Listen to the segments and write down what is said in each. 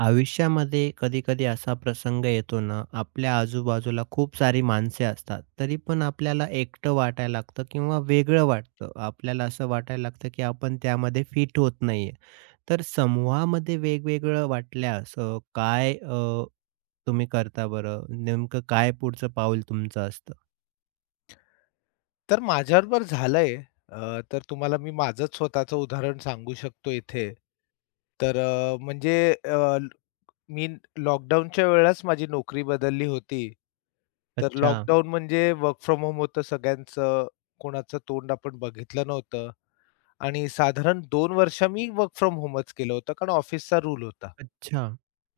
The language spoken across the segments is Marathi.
आयुष्यामध्ये कधी-कधी असा प्रसंग येतो ना, आपल्या आजूबाजूला खूप सारी माणसे असतात. तरी पण आपल्याला एकटं वाटायला लागतं किंवा वेगळं वाटतं. आपल्याला असं वाटायला लागतं, की आपण त्यामध्ये फिट होत नाहीये. तर समूहामध्ये वेगवेगळं वाटल्यास काय तुम्ही करता बरं? नेमकं काय पुढचं पाऊल तुमचं असतं? तर माझ्याबरोबर झालंय. तर तुम्हाला मी माझंच स्वतःचं उदाहरण सांगू शकतो इथे. तर अ, म्हणजे अ, ल- मी लॉकडाऊनच्या वेळेस माझी नोकरी बदलली होती. तर अच्छा, लॉकडाऊन म्हणजे वर्क फ्रॉम होम होतं सगळ्यांचं. कोणाचं तोंड आपण बघितलं नव्हतं आणि साधारण 2 वर्ष मी वर्क फ्रॉम होमच केलं होतं, कारण ऑफिसचा रूल होता. अच्छा.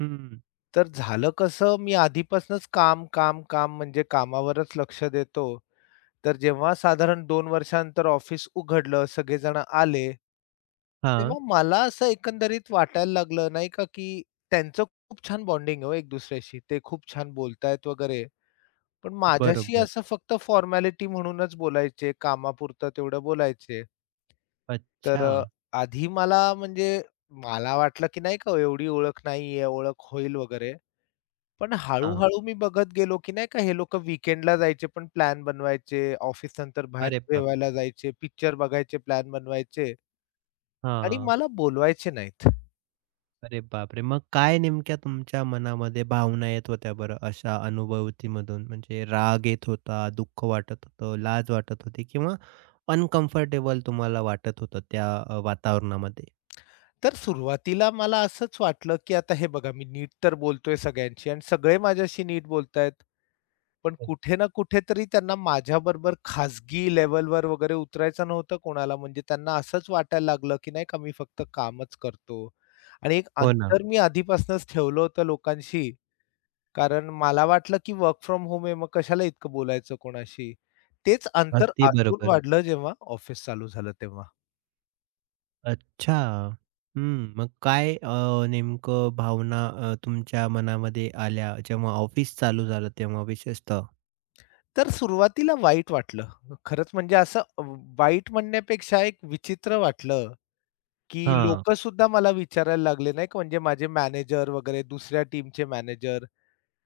हं. तर झालं कसं, मी आधीपासूनच काम म्हणजे कामावरच लक्ष देतो. तर जेव्हा साधारण 2 वर्षानंतर ऑफिस उघडलं, सगळेजण आले. हां. तेव्हा मला असं एकंदरीत वाटायला लागलं नाही का, की त्यांचं खूप छान बॉन्डिंग आहे हो एक दुसऱ्याशी. ते खूप छान बोलतायत वगैरे. पण माझ्याशी बरोबर. असं फक्त फॉर्मॅलिटी म्हणूनच बोलायचे, कामापुरतं तेवढं बोलायचे. तर अच्छा. अ, आधी मला म्हणजे मला वाटलं, की नाही का हो एवढी ओळख नाहीये, ओळख होईल वगैरे. पण हां. हळू-हळू मी बघत गेलो, की नाही का हे लोकं वीकेंडला जायचे पण प्लॅन बनवायचे, ऑफिस नंतर बाहेर अरे बापरे! जेवायला जायचे, पिक्चर बघायचे प्लॅन बनवायचे आणि हां. मला बोलवायचे नाहीत. अरे बापरे! मग काय नेमक्या तुमच्या मनामध्ये भावना येत होत्या बरं अशा अनुभूतीमधून? म्हणजे राग येत होता, दुःख वाटत होतं, लाज वाटत होती किंवा अनकम्फर्टेबल तुम्हाला वाटत होतं त्या वातावरणामध्ये? तर सुरुवातीला मला असंच वाटलं, की आता हे बघा मी नीट तर बोलतोय सगळ्यांशी आणि सगळे माझ्याशी नीट बोलतायत. पण हो. कुठे ना कुठेतरी त्यांना माझ्याबरोबर खाजगी लेव्हलवर वगैरे उतरायचं नव्हतं कोणाला. म्हणजे त्यांना असंच वाटायला लागलं, की नाही का मी फक्त कामच करतो आणि एक हो ना. अंतर मी आधीपासूनच ठेवलं होतं लोकांशी कारण मला वाटलं, की वर्क फ्रॉम होम आहे, मग कशाला इतकं बोलायचं कोणाशी. तेच अंतर अगदी आतून बरोबर. वाढलं जेव्हा ऑफिस चालू झालं तेव्हा. अच्छा. हं. मग काय नेमकं भावना तुमच्या मनामध्ये आल्या जेव्हा ऑफिस चालू झालं तेव्हा विशेषतः? तर सुरुवातीला वाईट वाटलं. खरंच म्हणजे असं अ, वाईट म्हणण्यापेक्षा एक विचित्र वाटलं, की हां. लोकंसुद्धा मला विचारायला लागले नाही का, म्हणजे माझे मॅनेजर वगैरे दुसऱ्या टीमचे मॅनेजर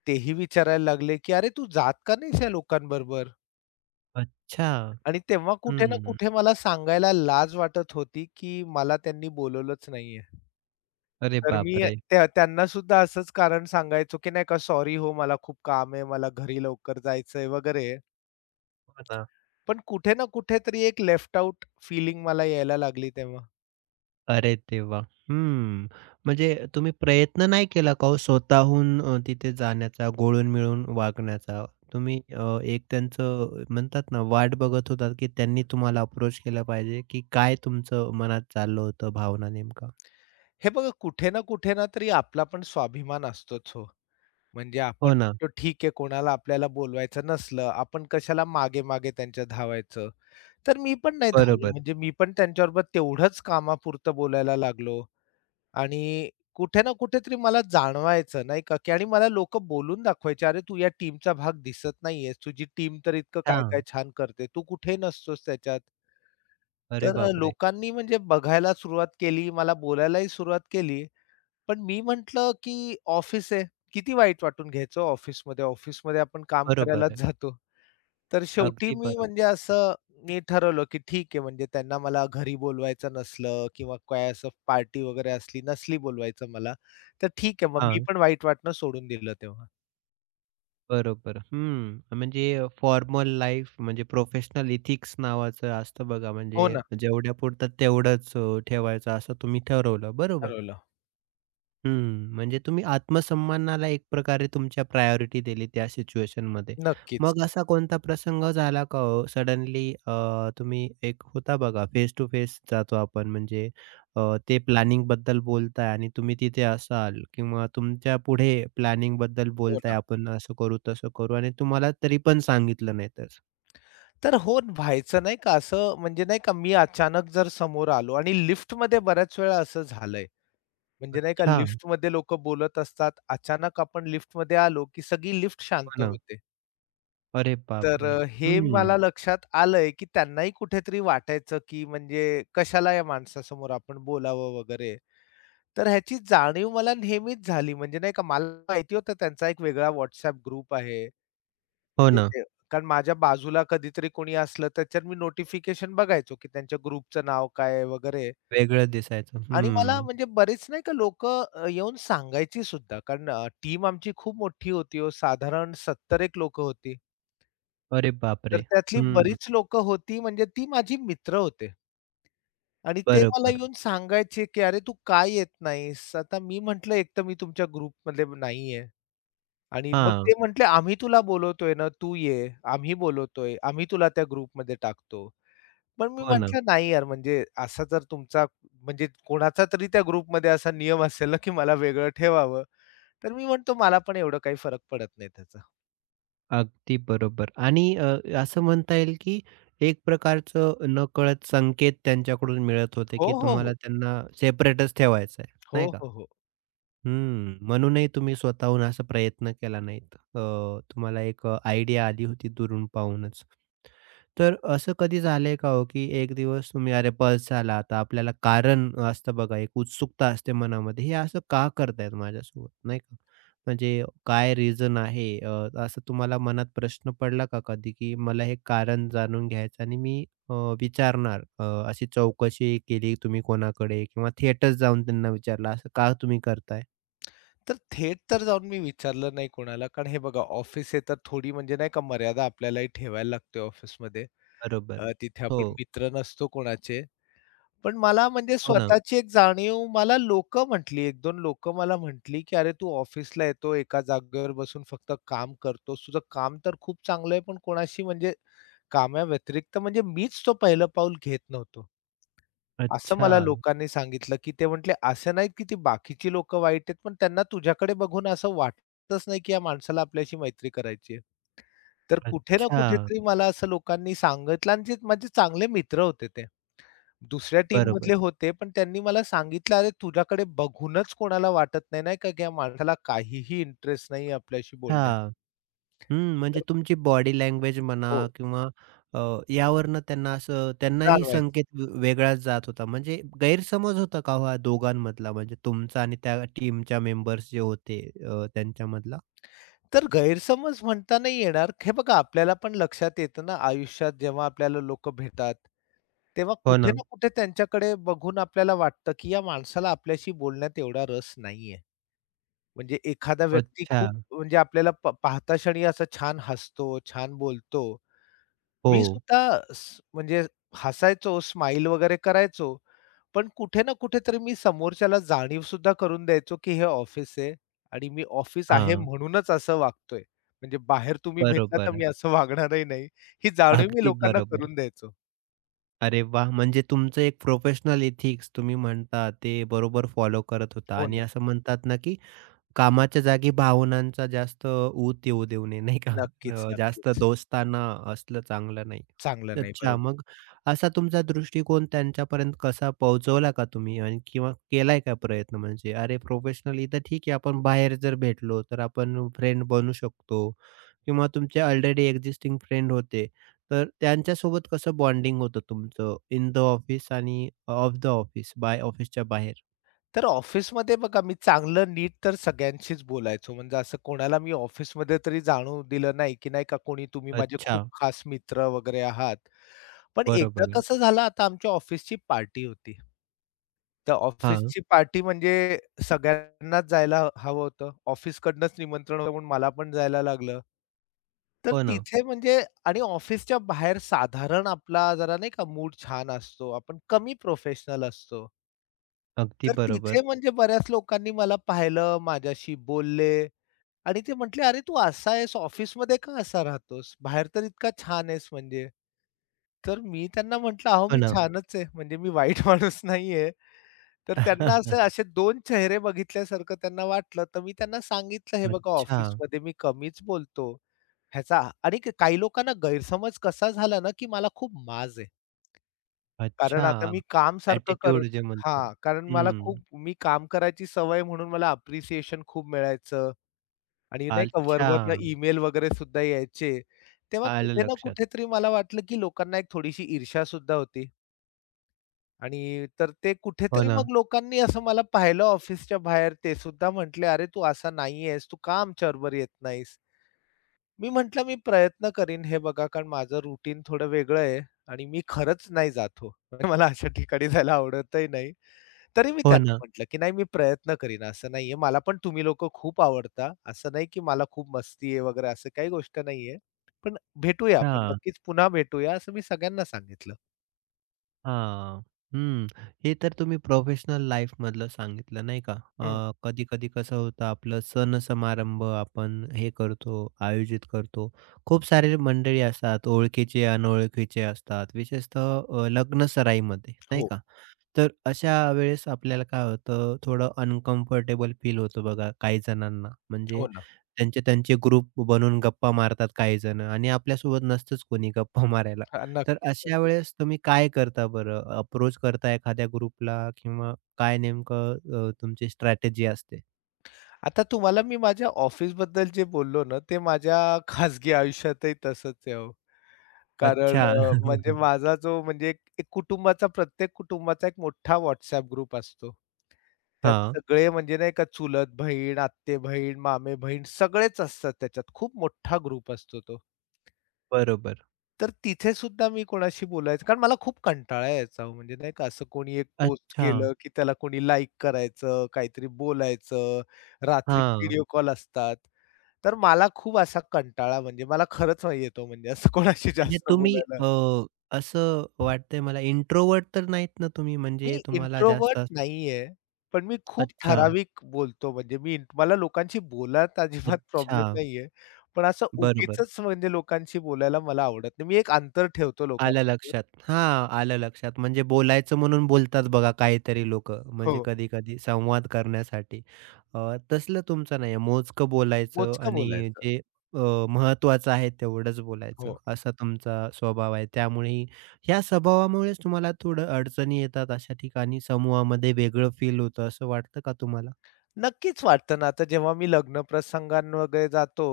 तेही विचारायला लागले, की "अरे तू जात का नाहीस या लोकांबरोबर?" अच्छा. आणि तेव्हा कुठे ना हं. कुठे मला सांगायला लाज वाटत होती, की मला त्यांनी बोलावलंच नाहीये. अरे तर मी बापरे! त्यांना सुद्धा असंच कारण सांगायचो, की नाही का, "सॉरी हो, मला खूप काम आहे, मला घरी लवकर जायचंय" वगैरे. हो ना. पण कुठे ना कुठेतरी एक लेफ्ट आउट फीलिंग मला यायला लागली तेव्हा. अरे देवा! हं. म्हणजे तुम्ही प्रयत्न नाही केला का हो स्वतःहून तिथे जाण्याचा, गोळून मिळून वागण्याचा? तुम्ही एक त्यांचं म्हणतात ना वाट बघत होतात, की त्यांनी तुम्हाला अप्रोच केला पाहिजे, की काय तुमचं मनात चाललं होतं भावना नेमका? हे बघा कुठे ना कुठे ना तरी आपला पण स्वाभिमान असतोच हो. म्हणजे आपण हो ना. तो ठीक आहे, कोणाला आपल्याला बोलवायचं नसलं, आपण कशाला मागे-मागे त्यांच्या धावायचं. तर मी पण नाही धावलो. बरोबर. म्हणजे मी पण त्यांच्याबरोबर तेवढंच कामापुरतं बोलायला लागलो. आणि कुठे ना कुठेतरी मला जाणवायचं नाही का, की आणि मला लोकं बोलून दाखवायचे, "अरे, तू या टीमचा भाग दिसत नाहीयेस. तुझी टीम तर इतकं काय-काय हां. छान करते. तू कुठे नसतोस त्याच्यात." अरे बापरे! लोकांनी म्हणजे बघायला सुरुवात केली, मला बोलायलाही सुरुवात केली. पण मी म्हटलं, की ऑफिस आहे. किती वाईट वाटून घ्यायचं ऑफिसमध्ये. ऑफिसमध्ये आपण काम बरोबर करायलाच आहे. जातो. तर शेवटी अगदी मी म्हणजे बरोबर. असं मी ठरवलं, की ठीक आहे म्हणजे त्यांना मला घरी बोलवायचं नसलं किंवा काय असं पार्टी वगैरे असली नसली बोलवायचं मला, तर ठीक आहे मग मी हां. पण वाईट वाटणं सोडून दिलं तेव्हा. बरोबर. हं. म्हणजे फॉर्मल लाईफ म्हणजे प्रोफेशनल इथिक्स नावाचं असतं बघा, हो म्हणजे ना, जेवढ्या पुरतं तेवढंच ठेवायचं असं तुम्ही ठरवलं, बरोबर. ठरवलं. हम्म. म्हणजे तुम्ही आत्मसन्मानाला एक प्रकारे तुमच्या प्रायोरिटी दिली त्या सिच्युएशनमध्ये. नक्कीच. मग असा कोणता प्रसंग झाला का हो? सडनली तुम्ही एक होता बघा फेस टू फेस जातो आपण म्हणजे ते प्लॅनिंगबद्दल बोलताय आणि तुम्ही तिथे असाल किंवा तुमच्या पुढे प्लॅनिंगबद्दल हो बोलताय ना. आपण असं करू, तसं करू आणि तुम्हाला तरी पण सांगितलं नाही तसं. तर हो व्हायचं नाही का असं म्हणजे नाही का मी अचानक जर समोर आलो आणि लिफ्टमध्ये बऱ्याच वेळा असं झालंय. म्हणजे नाही का अच्छा. लिफ्टमध्ये लोकं बोलत असतात. अचानक आपण लिफ्टमध्ये आलो, की सगळी लिफ्ट हो शांत ना. होते. अरे बापरे! हे हम्म. मला लक्षात आलंय, की त्यांनाही कुठेतरी वाटायचं, की म्हणजे कशाला या माणसासमोर आपण बोलावं वगैरे. तर ह्याची जाणीव मला नेहमीच झाली. म्हणजे नाही का मला माहिती होतं त्यांचा एक वेगळा WhatsApp ग्रुप आहे. हो म्हणजे ना. ते कारण माझ्या बाजूला कधीतरी कोणी असलं त्याच्यात मी नोटिफिकेशन बघायचो, की त्यांच्या ग्रुपचं नाव काय आहे वगैरे. वेगळं दिसायचं. आणि मला हम्म. म्हणजे बरेच नाही का लोकं येऊन सांगायची सुद्धा. कारण टीम आमची खूप मोठी होती हो. साधारण 70 एक लोकं होती. अरे तर बापरे! त्यातली हम्म. बरीच लोक होती म्हणजे ती माझी मित्र होते. आणि ते मला बरोबर. येऊन सांगायचे, की "अरे तू का येत नाहीस?" आता मी म्हटलं, "एक तर मी तुमच्या ग्रुपमध्ये नाहीये" आणि मग हां, ते म्हटले, "आम्ही तुला बोलवतोय ना, तू ये. आम्ही बोलवतोय. आम्ही तुला त्या ग्रुपमध्ये टाकतो." पण मी हो ना. म्हटलं, "नाही यार, म्हणजे असा जर तुमचा म्हणजे कोणाचा तरी त्या ग्रुपमध्ये असा नियम असेल ना, की मला वेगळं ठेवावं." तर मी म्हणतो, "मला पण एवढं काही फरक पडत नाही त्याचा." अगदी बरोबर आणि असं म्हणता येईल की एक प्रकारचं नकळत संकेत त्यांच्याकडून मिळत होते, हो, की हो, तुम्हाला हो. त्यांना सेपरेटच ठेवायचं आहे, हो, नाही का? हो, हो. हम्म. म्हणूनही तुम्ही स्वतःहून असा प्रयत्न केला नाहीत. तुम्हाला एक आयडिया आली होती दुरून पाहूनच. तर असं कधी झालंय का हो, की एक दिवस तुम्ही अरे बस झाला आता आपल्याला कारण असतं बघा एक उत्सुकता असते मनामध्ये, हे असं का करतायत माझ्यासोबत नाही का? म्हणजे काय रिझन आहे? असं तुम्हाला मनात प्रश्न पडला का कधी, की मला हे कारण जाणून घ्यायचं आणि मी विचारणार अशी चौकशी केली तुम्ही कोणाकडे किंवा थेटच जाऊन त्यांना विचारलं असं का तुम्ही करताय? तर थेट तर जाऊन मी विचारलं नाही कोणाला, कारण हे बघा ऑफिस आहे तर थोडी म्हणजे नाही का मर्यादा आपल्यालाही ठेवायला लागते ऑफिसमध्ये. बरोबर. तिथे हो, आपण मित्र नसतो कोणाचे. पण मला म्हणजे हो ना. स्वतःची एक जाणीव मला लोकं म्हटली, एक दोन लोकं मला म्हटली, की "अरे तू ऑफिसला येतो, एका जागेवर बसून फक्त काम करतोस. तुझं काम तर खूप चांगलं आहे, पण कोणाशी म्हणजे कामाव्यतिरिक्त म्हणजे मीच तो पहिलं पाऊल घेत नव्हतो." असं अच्छा, मला लोकांनी सांगितलं, की ते म्हटले, "असं नाहीत की ती बाकीची लोकं वाईट आहेत, पण त्यांना तुझ्याकडे बघून असं वाटतच नाही, की या माणसाला आपल्याशी मैत्री करायची आहे." तर कुठे ना अच्छा. कुठेतरी मला असं लोकांनी सांगितलं आणि जे माझे चांगले मित्र होते ते. दुसऱ्या बरोबर. टीममधले होते, पण त्यांनी मला सांगितलं, "अरे, तुझ्याकडे बघूनच कोणाला वाटत नाही, नाही का, की या माणसाला काहीही इंटरेस्ट नाही आपल्याशी बोलण्यात." हां. हं, म्हणजे तर तुमची बॉडी लँग्वेज म्हणा हो, किंवा अ, यावरनं त्यांना असं त्यांनाही जाणवायचं. संकेत व वेगळाच जात होता. म्हणजे गैरसमज होता का हो हा दोघांमधला म्हणजे तुमचा आणि त्या टीमच्या मेंबर्स जे होते त्यांच्यामधला? तर गैरसमज म्हणता नाही येणार. हे बघा, आपल्याला पण लक्षात येतं ना आयुष्यात जेव्हा आपल्याला लोकं भेटतात, तेव्हा हो कुठे ना. ना कुठे त्यांच्याकडे बघून आपल्याला वाटतं, की या माणसाला आपल्याशी बोलण्यात एवढा रस नाहीये. म्हणजे एखादा व्यक्ती खूप अच्छा. म्हणजे आपल्याला पाहता क्षणी असा छान हसतो, छान बोलतो. हो. मी सुद्धा म्हणजे हसायचो, स्माईल वगैरे करायचो. पण कुठे ना कुठेतरी मी समोरच्याला जाणीव सुद्धा करून द्यायचो, की हे ऑफिस आहे आणि मी ऑफिस आहे हां. म्हणूनच असं वागतोय. म्हणजे बाहेर तुम्ही भेटला तर बरोबर आहे. मी असं वागणारही नाही. ही जाणीव मी अगदी लोकांना बरोबर. करून द्यायचो. अरे वाह! म्हणजे तुमचं एक प्रोफेशनल एथिक्स तुम्ही म्हणता ते बरोबर फॉलो करत होता हो आणि ना. असं म्हणतात ना, की कामाच्या जागी भावनांचा जास्त ऊत येऊ देऊ नये, नाही का? नक्कीच, जास्त नक्कीच. दोस्ताना असलं चांगलं नाही. चांगलं नाही, अच्छा, बरोबर. मग असा तुमचा दृष्टिकोन त्यांच्यापर्यंत कसा पोहोचवला का तुम्ही? आणि किंवा केलाय का प्रयत्न? म्हणजे अरे, प्रोफेशनली तर ठीक आहे, आपण बाहेर जर भेटलो, तर आपण फ्रेंड बनू शकतो किंवा तुमचे ऑलरेडी एक्झिस्टिंग फ्रेंड होते, तर त्यांच्यासोबत कसं बॉन्डिंग होतं तुमचं इन द ऑफिस आणि ऑफ द ऑफिस, बाय ऑफिसच्या बाहेर? तर ऑफिसमध्ये बघा मी चांगलं नीट तर सगळ्यांशीच बोलायचो. म्हणजे असं कोणाला मी ऑफिसमध्ये तरी जाणवू दिलं नाही, की नाही का कोणी तुम्ही माझे अच्छा, खूप खास मित्र वगैरे आहात. पण एकदा बरोबर आहे. कसं झालं आता आमच्या ऑफिसची पार्टी होती. तर हां, ऑफिसची पार्टी म्हणजे सगळ्यांनाच जायला हवं होतं. ऑफिसकडनंच निमंत्रण होतं म्हणून मला पण जायला लागलं. तर हो ना. तिथे म्हणजे आणि ऑफिसच्या बाहेर साधारण आपला जरा नाही का मूड छान असतो. आपण कमी प्रोफेशनल असतो. अगदी तर बरोबर. तिथे म्हणजे बऱ्याच लोकांनी मला पाहिलं, माझ्याशी बोलले आणि ते म्हटले, "अरे, तू असा आहेस, ऑफिसमध्ये का असा राहतोस? बाहेर तर इतका छान आहेस म्हणजे." तर मी त्यांना म्हटलं, "अहो, हो मी ना. छानच आहे, म्हणजे मी वाईट माणूस नाहीये." तर त्यांना असे असे 2 चेहरे बघितल्यासारखं त्यांना वाटलं, तर मी त्यांना सांगितलं, "हे बघा, अच्छा, ऑफिसमध्ये मी कमीच बोलतो ह्याचा" आणि काही लोकांना गैरसमज कसा झाला ना, की मला खूप माज आहे. कारण आता अच्छा. मी काम सारखं करत ॲटिट्यूड जे म्हणतो. हां, कारण मला हं. हं. खूप मी काम करायची सवय म्हणून मला अप्रिसिएशन खूप मिळायचं आणि नाही का अच्छा. वरवरनं ईमेल वगैरे सुद्धा यायचे. तेव्हा आलं कुठे ना लक्षात. कुठेतरी मला वाटलं, की लोकांना एक थोडीशी ईर्ष्या सुद्धा होती तर ते हो कुठेतरी ना, मग लोकांनी असं मला पाहिलं ऑफिसच्या बाहेर ते सुद्धा म्हटले, "अरे, तू असा नाहीयेस, तू का आमच्याबरोबर येत नाहीस?" मी म्हटलं, "मी प्रयत्न करीन हे बघा, कारण माझं रुटीन थोडं वेगळं आहे आणि मी खरंच नाही जात हो. म्हणजे मला अशा ठिकाणी जायला आवडतही नाही." तरी मी हो त्यांना ना. म्हटलं, की "नाही मी प्रयत्न करीन, असं नाहीये. मला पण तुम्ही लोकं खूप आवडता. असं नाही की मला खूप मस्ती आहे वगैरे असं काही गोष्ट नाहीये. पण भेटूया आपण अच्छा. नक्कीच पुन्हा भेटूया." असं मी सगळ्यांना सांगितलं. हां. हं. हे तर तुम्ही प्रोफेशनल लाईफमधलं सांगितलं नाही का? हं. कधी-कधी कसं होतं आपलं सण-समारंभ आपण हे करतो, आयोजित करतो. खूप सारे मंडळी असतात, ओळखीचे, अनोळखीचे असतात. विशेषतः लग्नसराईमध्ये नाही हो, का? तर अशा वेळेस आपल्याला काय होतं, थोडं अनकम्फर्टेबल फील होतं बघा काही जणांना. म्हणजे हो ना. त्यांचे त्यांचे ग्रुप बनवून गप्पा मारतात काही जण आणि आपल्यासोबत नसतंच कोणी गप्पा मारायला. हां, तर नक्कीच, अशा नक्कीच. वेळेस तुम्ही काय करता बरं? अप्रोच करता एखाद्या ग्रुपला किंवा काय नेमकं तुमची स्ट्रॅटेजी असते? आता तुम्हाला मी माझ्या ऑफिसबद्दल जे बोललो ना, ते माझ्या खाजगी आयुष्यातही तसंच आहे हो. कारण अच्छा. अ, म्हणजे माझा जो म्हणजे एक एक कुटुंबाचा प्रत्येक कुटुंबाचा एक मोठा WhatsApp ग्रुप असतो. त्यात हां, सगळे म्हणजे नाही का चुलत बहीण, आत्ते-बहीण, मामे-बहीण सगळेच असतात त्याच्यात. खूप मोठा ग्रुप असतो तो. बरोबर. तर तिथे सुद्धा मी कोणाशी बोलायचं कारण मला खूप कंटाळा यायचा हो. म्हणजे नाही का असं कोणी एक पोस्ट अच्छा. केलं, की त्याला कोणी लाइक करायचं, काहीतरी बोलायचं, रात्री हां, व्हिडिओ कॉल असतात. तर मला खूप असा कंटाळा म्हणजे मला खरंच नाही येतो म्हणजे असं कोणाशी म्हणजे जास्त तुम्ही बोलायला. असं वाटतंय मला इंट्रोव्हर्ट तर नाहीत ना तुम्ही? मी म्हणजे तुम्हाला जास्त इंट्रोव्हर्ट असं- नाहीये, पण मी खूप अच्छा. ठराविक बोलतो. म्हणजे मला लोकांशी बोलायत अजिबात अच्छा. प्रॉब्लेम नाहीये. पण असं बरोबर. उगीचच म्हणजे लोकांशी बोलायला मला आवडत नाही. मी एक अंतर ठेवतो आलं लोकांबरोबर. लक्षात. हां, आलं लक्षात. म्हणजे बोलायचं म्हणून बोलतात बघा काहीतरी लोकं. हो, म्हणजे कधी-कधी संवाद करण्यासाठी. अ, तसलं तुमचं नाहीये. मोजकं बोलायचं मोजकं आणि बोलायचं. जे महत्त्वाचं आहे तेवढंच बोलायचं, हो. असा तुमचा स्वभाव आहे. त्यामुळेही ह्या स्वभावामुळेच तुम्हाला थोडं अडचणी येतात अशा ठिकाणी, समूहामध्ये वेगळं फील होतं असं वाटतं का तुम्हाला? नक्कीच वाटतं ना, आता जेव्हा मी लग्नप्रसंगांना वगैरे जातो,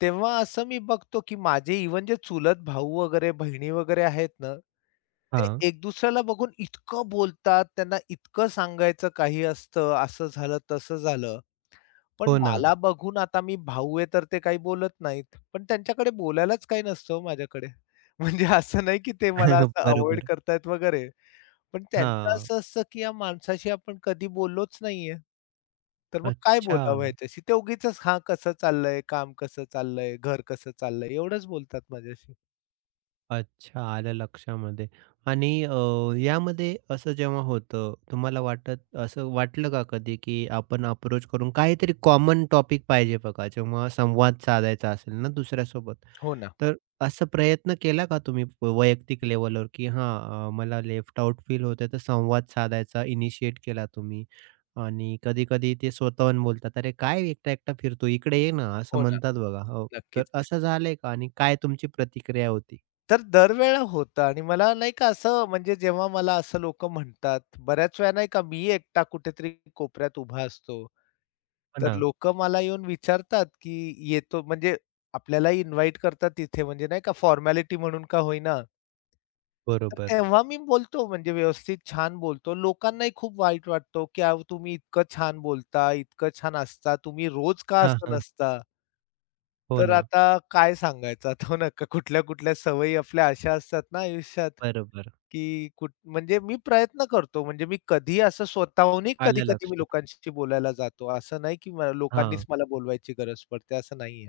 तेव्हा असं मी बघतो, की माझे इव्हन जे चुलत भाऊ वगैरे, बहिणी वगैरे आहेत ना, ते हां. एक दुसऱ्याला बघून इतकं बोलतात, त्यांना इतकं सांगायचं काही असतं, असं झालं, तसं झालं. पण हो ना. मला बघून आता मी भाऊ आहे तर ते काही बोलत नाहीत. पण त्यांच्याकडे बोलायलाच काही नसतं हो माझ्याकडे. म्हणजे असं नाही की ते मला असं अव्हॉइड बरोबर. करतायत वगैरे. पण त्यांचं हां. असं असतं की या माणसाशी आपण कधी बोललोच नाहीये. तर मग काय अच्छा. बोलावं ह्याच्याशी? ते उगीचच हां, कसं चाललंय? काम कसं चाललंय? घर कसं चाललंय? एवढंच बोलतात माझ्याशी. अच्छा, आलं लक्षामध्ये आणि यामध्ये असं जेव्हा होतं, तुम्हाला वाटत असं वाटलं का कधी, की आपण अप्रोच करून काहीतरी कॉमन टॉपिक पाहिजे बघा, जेव्हा संवाद साधायचा असेल ना दुसऱ्यासोबत. हो ना, तर असा प्रयत्न केला का तुम्ही वैयक्तिक लेव्हलवर, की हां, मला लेफ्ट आउट फील होतंय, तर संवाद साधायचा इनिशिएट केला तुम्ही आणि कधी-कधी ते स्वतःहून बोलतात, "अरे काय एकटा-एकटा फिरतो, इकडे ये ना," असं हो ना. म्हणतात बघा. हो, तर नक्कीच. असं झालंय का आणि काय तुमची प्रतिक्रिया होती? तर दरवेळेला होतं आणि मला नाही का असं म्हणजे जेव्हा मला असं लोकं म्हणतात, बऱ्याच वेळा नाही का मी एकटा कुठेतरी कोपऱ्यात उभा असतो. हो तर ना. लोकं मला येऊन विचारतात, की येतो म्हणजे आपल्याला इन्व्हाईट करतात तिथे म्हणजे नाही का फॉर्मॅलिटी म्हणून का होईना. तर बरोबर. तेव्हा मी बोलतो म्हणजे व्यवस्थित छान बोलतो. लोकांनाही खूप वाईट वाटतो, की अहो तुम्ही इतकं छान बोलता, इतकं छान असता, तुम्ही रोज का हां, असं हां. नसता? हो तर ना. आता काय सांगायचं? आता हो ना, कुठल्या-कुठल्या सवयी आपल्या अशा असतात ना आयुष्यात, बरोबर. की म्हणजे मी प्रयत्न करतो. म्हणजे मी कधी असं स्वतःहूनही आलं कधी-कधी मी लक्षात. लोकांशी बोलायला जातो. असं नाही की लोकांनीच हां, मला बोलवायची गरज पडते, असं नाहीये.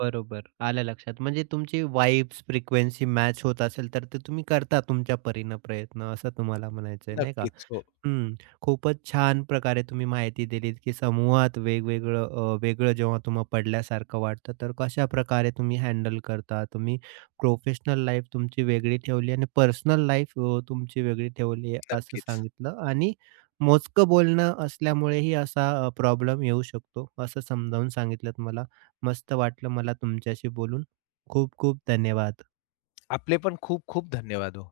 बरोबर. आलं लक्षात. म्हणजे तुमची वाइब्स, फ्रिक्वेन्सी मॅच होत असेल, तर ते तुम्ही करता तुमच्या परीनं प्रयत्न, असं तुम्हाला म्हणायचंय, नाही का? नक्कीच. हो, हं. खूपच छान प्रकारे तुम्ही माहिती दिलीत, की समूहात वेगवेगळं वेगळं जेव्हा तुम्हाला पडल्यासारखं वाटतं, तर कशाप्रकारे तुम्ही हँडल करता. तुम्ही प्रोफेशनल लाईफ तुमची वेगळी ठेवली आणि पर्सनल लाईफ तुमची वेगळी ठेवली आहे, असं नक्कीच. सांगितलं आणि मोजकं बोलणं असल्यामुळेही असा प्रॉब्लेम येऊ शकतो, असं समजावून सांगितलत मला. मस्त वाटलं मला तुमच्याशी बोलून. खूप खूप धन्यवाद. आपले पण खूप खूप धन्यवाद हो.